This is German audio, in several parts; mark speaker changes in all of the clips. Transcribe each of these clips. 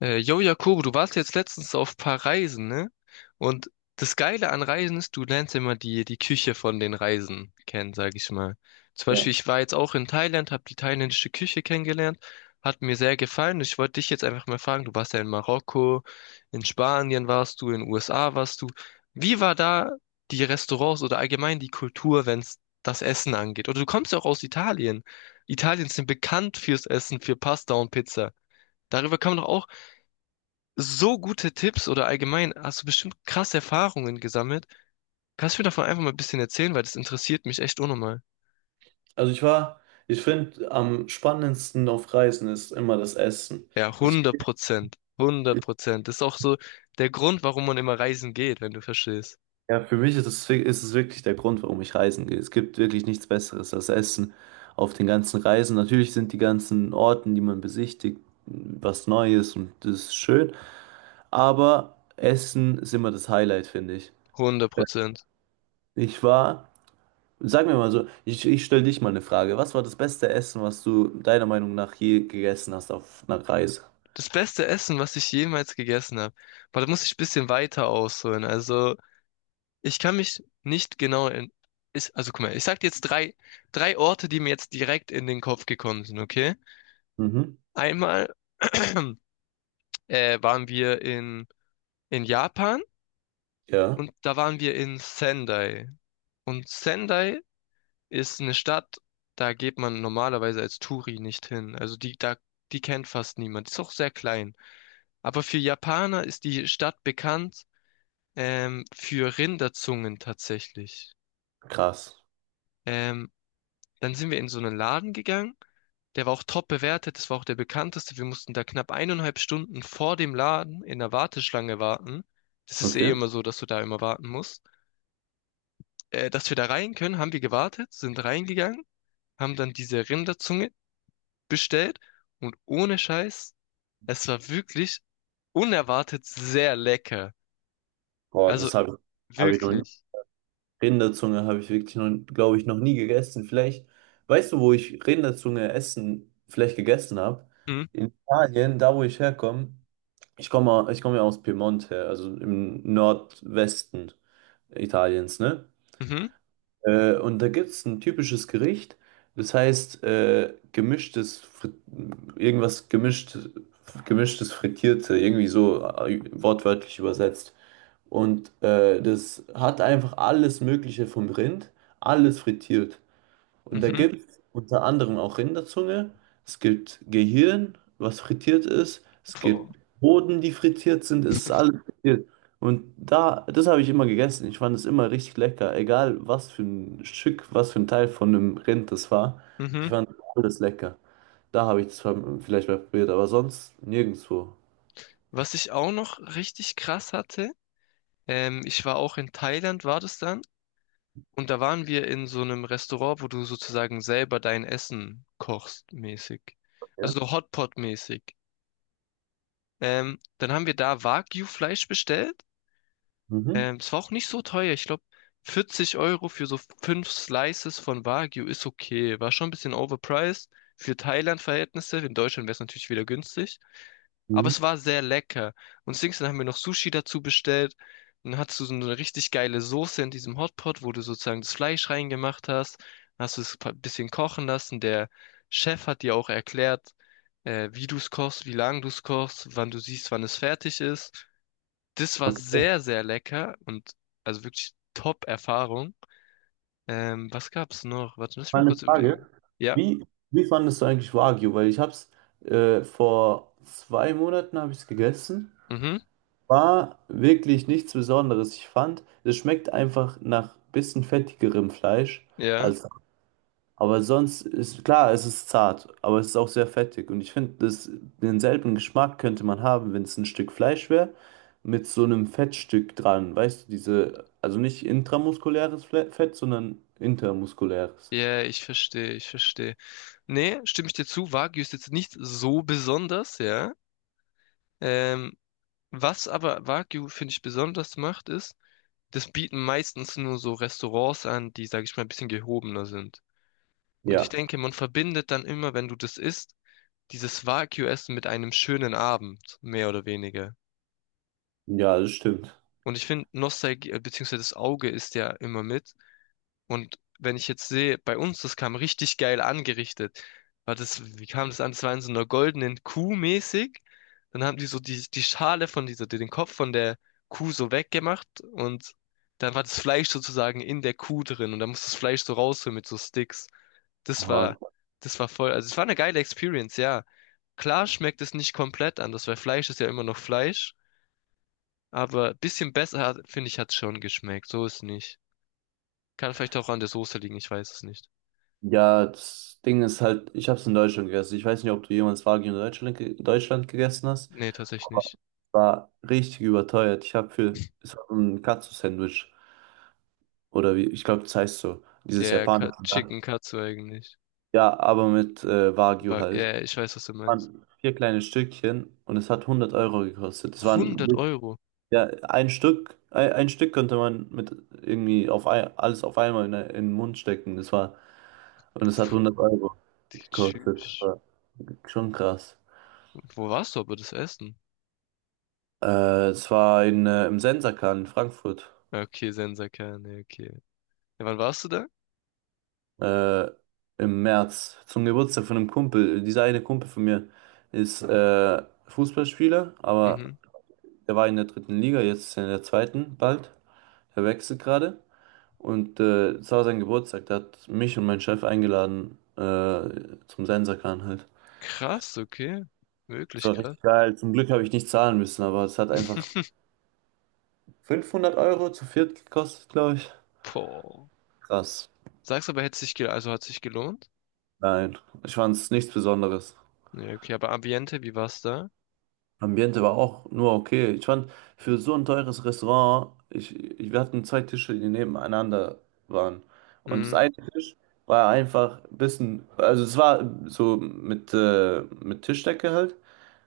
Speaker 1: Yo, Jakobo, du warst jetzt letztens auf ein paar Reisen, ne? Und das Geile an Reisen ist, du lernst ja immer die Küche von den Reisen kennen, sag ich mal. Zum Beispiel,
Speaker 2: Ja.
Speaker 1: ich war jetzt auch in Thailand, habe die thailändische Küche kennengelernt, hat mir sehr gefallen. Ich wollte dich jetzt einfach mal fragen, du warst ja in Marokko, in Spanien warst du, in den USA warst du. Wie war da die Restaurants oder allgemein die Kultur, wenn es das Essen angeht? Oder du kommst ja auch aus Italien. Italien sind bekannt fürs Essen, für Pasta und Pizza. Darüber kann man doch auch so gute Tipps oder allgemein hast du bestimmt krasse Erfahrungen gesammelt. Kannst du mir davon einfach mal ein bisschen erzählen, weil das interessiert mich echt unnormal.
Speaker 2: Also ich war, Ich finde, am spannendsten auf Reisen ist immer das Essen.
Speaker 1: Ja,
Speaker 2: Ich,
Speaker 1: 100%. 100%. Das ist auch so der Grund, warum man immer reisen geht, wenn du verstehst.
Speaker 2: ja, für mich ist es wirklich der Grund, warum ich reisen gehe. Es gibt wirklich nichts Besseres als Essen auf den ganzen Reisen. Natürlich sind die ganzen Orten, die man besichtigt, was Neues und das ist schön. Aber Essen ist immer das Highlight, finde ich.
Speaker 1: hundert
Speaker 2: Ja.
Speaker 1: Prozent.
Speaker 2: Ich war, Sag mir mal so, ich stelle dich mal eine Frage. Was war das beste Essen, was du deiner Meinung nach je gegessen hast auf einer Reise?
Speaker 1: Das beste Essen, was ich jemals gegessen habe. Aber da muss ich ein bisschen weiter ausholen. Also, ich kann mich nicht genau in, ich, also guck mal, ich sag dir jetzt drei Orte, die mir jetzt direkt in den Kopf gekommen sind, okay?
Speaker 2: Mhm.
Speaker 1: Einmal waren wir in Japan
Speaker 2: Ja.
Speaker 1: und da waren wir in Sendai. Und Sendai ist eine Stadt, da geht man normalerweise als Touri nicht hin. Also die kennt fast niemand. Ist auch sehr klein. Aber für Japaner ist die Stadt bekannt für Rinderzungen tatsächlich.
Speaker 2: Krass.
Speaker 1: Ähm, Dann sind wir in so einen Laden gegangen. Der war auch top bewertet. Das war auch der bekannteste. Wir mussten da knapp eineinhalb Stunden vor dem Laden in der Warteschlange warten. Das ist eh
Speaker 2: Okay.
Speaker 1: immer so, dass du da immer warten musst. Dass wir da rein können, haben wir gewartet, sind reingegangen, haben dann diese Rinderzunge bestellt und ohne Scheiß, es war wirklich unerwartet sehr lecker.
Speaker 2: Boah,
Speaker 1: Also
Speaker 2: hab ich noch nie.
Speaker 1: wirklich.
Speaker 2: Rinderzunge habe ich wirklich noch, glaube ich, noch nie gegessen. Vielleicht, weißt du, wo ich Rinderzunge vielleicht gegessen habe?
Speaker 1: Mhm,
Speaker 2: In Italien, da wo ich herkomme. Ich komme ja aus Piemont her, also im Nordwesten Italiens, ne?
Speaker 1: mhm,
Speaker 2: Und da gibt es ein typisches Gericht, das heißt gemischtes, irgendwas gemischt, gemischtes Frittierte, irgendwie so wortwörtlich übersetzt. Und das hat einfach alles Mögliche vom Rind, alles frittiert. Und da
Speaker 1: mhm,
Speaker 2: gibt es unter anderem auch Rinderzunge, es gibt Gehirn, was frittiert ist, es
Speaker 1: boah,
Speaker 2: gibt Hoden, die frittiert sind, es ist alles frittiert. Und da, das habe ich immer gegessen. Ich fand es immer richtig lecker, egal was für ein Stück, was für ein Teil von einem Rind das war. Ich
Speaker 1: mhm.
Speaker 2: fand alles lecker. Da habe ich es vielleicht mal probiert, aber sonst nirgendwo.
Speaker 1: Was ich auch noch richtig krass hatte, ich war auch in Thailand, war das dann, und da waren wir in so einem Restaurant, wo du sozusagen selber dein Essen kochst, mäßig.
Speaker 2: Ja.
Speaker 1: Also so Hotpot-mäßig. Dann haben wir da Wagyu-Fleisch bestellt.
Speaker 2: Mhm.
Speaker 1: Es war auch nicht so teuer. Ich glaube, 40 Euro für so fünf Slices von Wagyu ist okay. War schon ein bisschen overpriced für Thailand-Verhältnisse. In Deutschland wäre es natürlich wieder günstig. Aber
Speaker 2: Mhm.
Speaker 1: es war sehr lecker. Und Dings, dann haben wir noch Sushi dazu bestellt. Dann hattest du so eine richtig geile Soße in diesem Hotpot, wo du sozusagen das Fleisch reingemacht hast. Dann hast du es ein bisschen kochen lassen. Der Chef hat dir auch erklärt, wie du es kochst, wie lange du es kochst, wann du siehst, wann es fertig ist. Das war
Speaker 2: Okay.
Speaker 1: sehr, sehr lecker und also wirklich Top-Erfahrung. Was gab's noch? Warte, lass mich
Speaker 2: Mal
Speaker 1: mal
Speaker 2: eine
Speaker 1: kurz
Speaker 2: Frage.
Speaker 1: überlegen. Ja,
Speaker 2: Wie, Wie fandest du eigentlich Wagyu? Weil ich habe es vor 2 Monaten habe ich es gegessen.
Speaker 1: mhm,
Speaker 2: War wirklich nichts Besonderes. Ich fand, es schmeckt einfach nach bisschen fettigerem Fleisch
Speaker 1: ja.
Speaker 2: als. Aber sonst ist klar, es ist zart, aber es ist auch sehr fettig. Und ich finde, denselben Geschmack könnte man haben, wenn es ein Stück Fleisch wäre, mit so einem Fettstück dran. Weißt du, diese, also nicht intramuskuläres Fett, sondern intermuskuläres.
Speaker 1: Ja, ich verstehe, ich verstehe. Nee, stimme ich dir zu, Wagyu ist jetzt nicht so besonders, ja. Ähm, Was aber Wagyu, finde ich, besonders macht, ist, das bieten meistens nur so Restaurants an, die, sage ich mal, ein bisschen gehobener sind. Und ich
Speaker 2: Ja,
Speaker 1: denke, man verbindet dann immer, wenn du das isst, dieses Wagyu-Essen mit einem schönen Abend, mehr oder weniger.
Speaker 2: ja, das stimmt.
Speaker 1: Und ich finde, Nostalgie, beziehungsweise das Auge ist ja immer mit. Und wenn ich jetzt sehe, bei uns, das kam richtig geil angerichtet. War das, wie kam das an? Das war in so einer goldenen Kuh mäßig. Dann haben die so die Schale von dieser, den Kopf von der Kuh so weggemacht und dann war das Fleisch sozusagen in der Kuh drin und dann musste das Fleisch so rausholen mit so Sticks. Das war, das war voll, also es war eine geile Experience, ja. Klar schmeckt es nicht komplett anders, weil Fleisch ist ja immer noch Fleisch. Aber bisschen besser, finde ich, hat's schon geschmeckt. So ist nicht. Kann vielleicht auch an der Soße liegen, ich weiß es nicht.
Speaker 2: Ja, das Ding ist halt, ich habe es in Deutschland gegessen. Ich weiß nicht, ob du jemals Wagyu in Deutschland gegessen hast,
Speaker 1: Nee, tatsächlich
Speaker 2: aber
Speaker 1: nicht.
Speaker 2: es war richtig überteuert. Es war so ein Katsu-Sandwich oder wie, ich glaube, das heißt so,
Speaker 1: Ja,
Speaker 2: dieses
Speaker 1: ja,
Speaker 2: japanische. Da.
Speaker 1: Chicken Katsu eigentlich.
Speaker 2: Ja, aber mit Wagyu
Speaker 1: Aber, ja,
Speaker 2: halt.
Speaker 1: ja, ich weiß, was du meinst.
Speaker 2: Waren vier kleine Stückchen und es hat 100 € gekostet.
Speaker 1: 100 Euro.
Speaker 2: Ja, ein Stück, ein Stück konnte man mit irgendwie auf ein, alles auf einmal in den Mund stecken. Das war. Und es hat 100 € gekostet. Das
Speaker 1: Tschüss.
Speaker 2: war schon krass.
Speaker 1: Wo warst du aber das Essen?
Speaker 2: Es war im Sensakan in Frankfurt.
Speaker 1: Ja, okay, Sensaker, nee, okay. Ja, wann warst du da?
Speaker 2: Äh, Im März. Zum Geburtstag von einem Kumpel. Dieser eine Kumpel von mir ist Fußballspieler, aber
Speaker 1: Mhm.
Speaker 2: der war in der dritten Liga, jetzt ist er in der zweiten bald. Er wechselt gerade. Und es war sein Geburtstag. Da hat mich und meinen Chef eingeladen zum Sensakan halt.
Speaker 1: Krass, okay.
Speaker 2: Es
Speaker 1: Wirklich
Speaker 2: war
Speaker 1: krass.
Speaker 2: richtig geil. Zum Glück habe ich nicht zahlen müssen, aber es hat einfach 500 € zu viert kostet, glaube ich.
Speaker 1: Boah.
Speaker 2: Krass.
Speaker 1: Sagst aber, hätte sich gel also hat sich gelohnt?
Speaker 2: Nein, ich fand es nichts Besonderes.
Speaker 1: Ja, okay, aber Ambiente, wie war's da?
Speaker 2: Ambiente war auch nur okay. Ich fand für so ein teures Restaurant, wir hatten zwei Tische, die nebeneinander waren. Und das
Speaker 1: Mhm.
Speaker 2: eine Tisch war einfach ein bisschen, also es war so mit Tischdecke halt,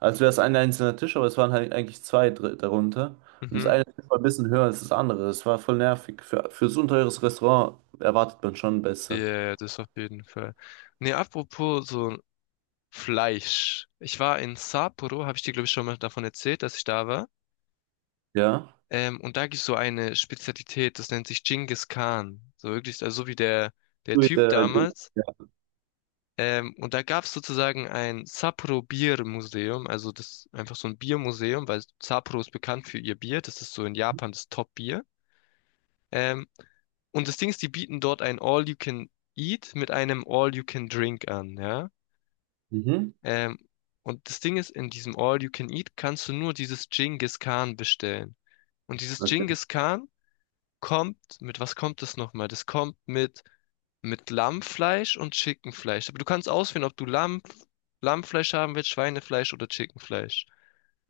Speaker 2: als wäre es ein einzelner Tisch, aber es waren halt eigentlich zwei darunter. Und das
Speaker 1: Mhm.
Speaker 2: eine Tisch war ein bisschen höher als das andere. Es war voll nervig. Für so ein teures Restaurant erwartet man schon besser.
Speaker 1: Ja, das auf jeden Fall. Nee, apropos so Fleisch. Ich war in Sapporo, habe ich dir, glaube ich, schon mal davon erzählt, dass ich da war.
Speaker 2: Ja.
Speaker 1: Und da gibt es so eine Spezialität, das nennt sich Genghis Khan. So wirklich, also so wie der
Speaker 2: Mit,
Speaker 1: Typ
Speaker 2: äh, die-
Speaker 1: damals.
Speaker 2: ja.
Speaker 1: Und da gab es sozusagen ein Sapporo Bier Museum, also das einfach so ein Biermuseum, weil Sapporo ist bekannt für ihr Bier. Das ist so in Japan das Top-Bier. Ähm, und das Ding ist, die bieten dort ein All-You-Can-Eat mit einem All-You-Can-Drink an, ja.
Speaker 2: Mhm.
Speaker 1: Ähm, und das Ding ist, in diesem All You Can Eat kannst du nur dieses Genghis Khan bestellen. Und dieses
Speaker 2: Okay,
Speaker 1: Genghis Khan kommt, mit was kommt das nochmal? Das kommt mit Lammfleisch und Chickenfleisch. Aber du kannst auswählen, ob du Lammfleisch haben willst, Schweinefleisch oder Chickenfleisch.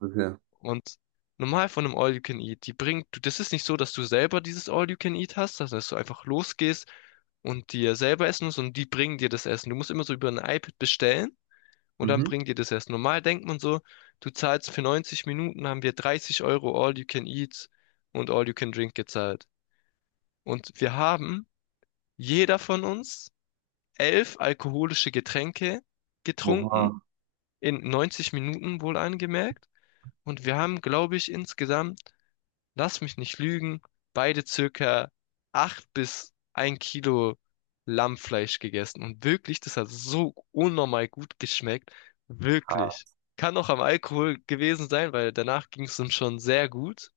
Speaker 2: okay.
Speaker 1: Und normal von einem All You Can Eat, die bringt, das ist nicht so, dass du selber dieses All You Can Eat hast, sondern dass du einfach losgehst und dir selber essen musst und die bringen dir das Essen. Du musst immer so über ein iPad bestellen und dann
Speaker 2: Mhm.
Speaker 1: bringt ihr das erst. Normal denkt man so, du zahlst für 90 Minuten, haben wir 30 Euro All You Can Eat und All You Can Drink gezahlt. Und wir haben, jeder von uns, 11 alkoholische Getränke
Speaker 2: Oha.
Speaker 1: getrunken, in 90 Minuten wohl angemerkt. Und wir haben, glaube ich, insgesamt lass mich nicht lügen, beide circa acht bis ein Kilo Lammfleisch gegessen. Und wirklich, das hat so unnormal gut geschmeckt. Wirklich. Kann auch am Alkohol gewesen sein, weil danach ging es uns schon sehr gut.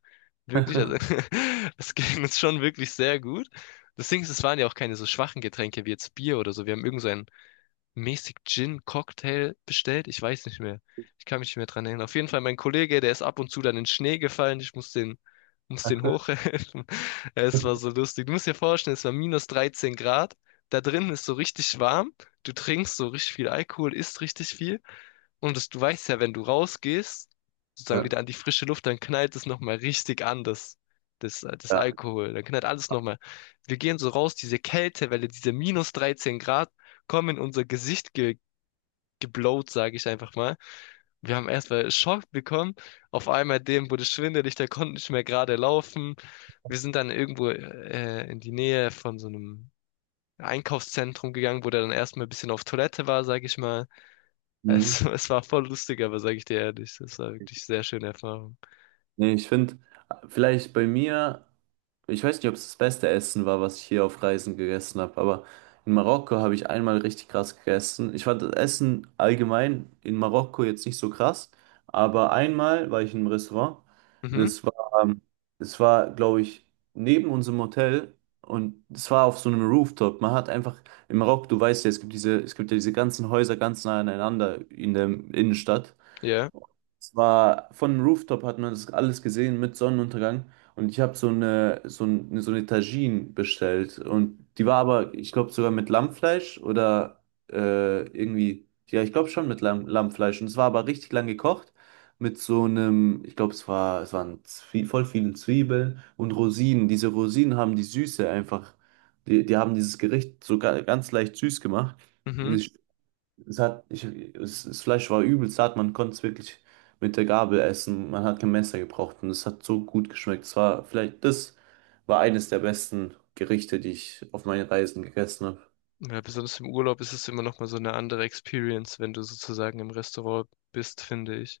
Speaker 1: Wirklich, also es ging uns schon wirklich sehr gut. Das Ding ist, es waren ja auch keine so schwachen Getränke wie jetzt Bier oder so. Wir haben irgend so ein mäßig Gin-Cocktail bestellt. Ich weiß nicht mehr. Ich kann mich nicht mehr dran erinnern. Auf jeden Fall mein Kollege, der ist ab und zu dann in den Schnee gefallen. Ich muss den hochhelfen. Es war so lustig. Du musst dir vorstellen, es war minus 13 Grad. Da drin ist so richtig warm. Du trinkst so richtig viel Alkohol, isst richtig viel. Und das, du weißt ja, wenn du rausgehst, sozusagen
Speaker 2: Ja.
Speaker 1: wieder an die frische Luft, dann knallt es nochmal richtig an, das
Speaker 2: Ja.
Speaker 1: Alkohol. Dann knallt alles nochmal. Wir gehen so raus, diese Kältewelle, diese minus 13 Grad kommen in unser Gesicht ge geblowt, sage ich einfach mal. Wir haben erstmal Schock bekommen. Auf einmal dem wurde schwindelig, der konnte nicht mehr gerade laufen. Wir sind dann irgendwo in die Nähe von so einem Einkaufszentrum gegangen, wo der dann erstmal ein bisschen auf Toilette war, sage ich mal.
Speaker 2: Mhm.
Speaker 1: Es war voll lustig, aber sage ich dir ehrlich, das war wirklich sehr schöne Erfahrung.
Speaker 2: Nee, ich finde, vielleicht bei mir, ich weiß nicht, ob es das beste Essen war, was ich hier auf Reisen gegessen habe, aber in Marokko habe ich einmal richtig krass gegessen. Ich fand das Essen allgemein in Marokko jetzt nicht so krass, aber einmal war ich in einem Restaurant.
Speaker 1: Mhm,
Speaker 2: Das war, ähm, das war, glaube ich, neben unserem Hotel und es war auf so einem Rooftop. Man hat einfach in Marokko, du weißt ja, es gibt diese, es gibt ja diese ganzen Häuser ganz nah aneinander in der Innenstadt.
Speaker 1: ja,
Speaker 2: Es war von dem Rooftop hat man das alles gesehen mit Sonnenuntergang und ich habe so eine Tagine bestellt und die war aber ich glaube sogar mit Lammfleisch oder irgendwie ja ich glaube schon mit Lammfleisch und es war aber richtig lang gekocht mit so einem ich glaube es waren Zwie voll viele Zwiebeln und Rosinen, diese Rosinen haben die Süße einfach die haben dieses Gericht sogar ganz leicht süß gemacht.
Speaker 1: mhm.
Speaker 2: Es hat, ich, es, Das Fleisch war übelst hart, man konnte es wirklich mit der Gabel essen. Man hat kein Messer gebraucht und es hat so gut geschmeckt. Das war eines der besten Gerichte, die ich auf meinen Reisen gegessen habe.
Speaker 1: Ja, besonders im Urlaub ist es immer noch mal so eine andere Experience, wenn du sozusagen im Restaurant bist, finde ich.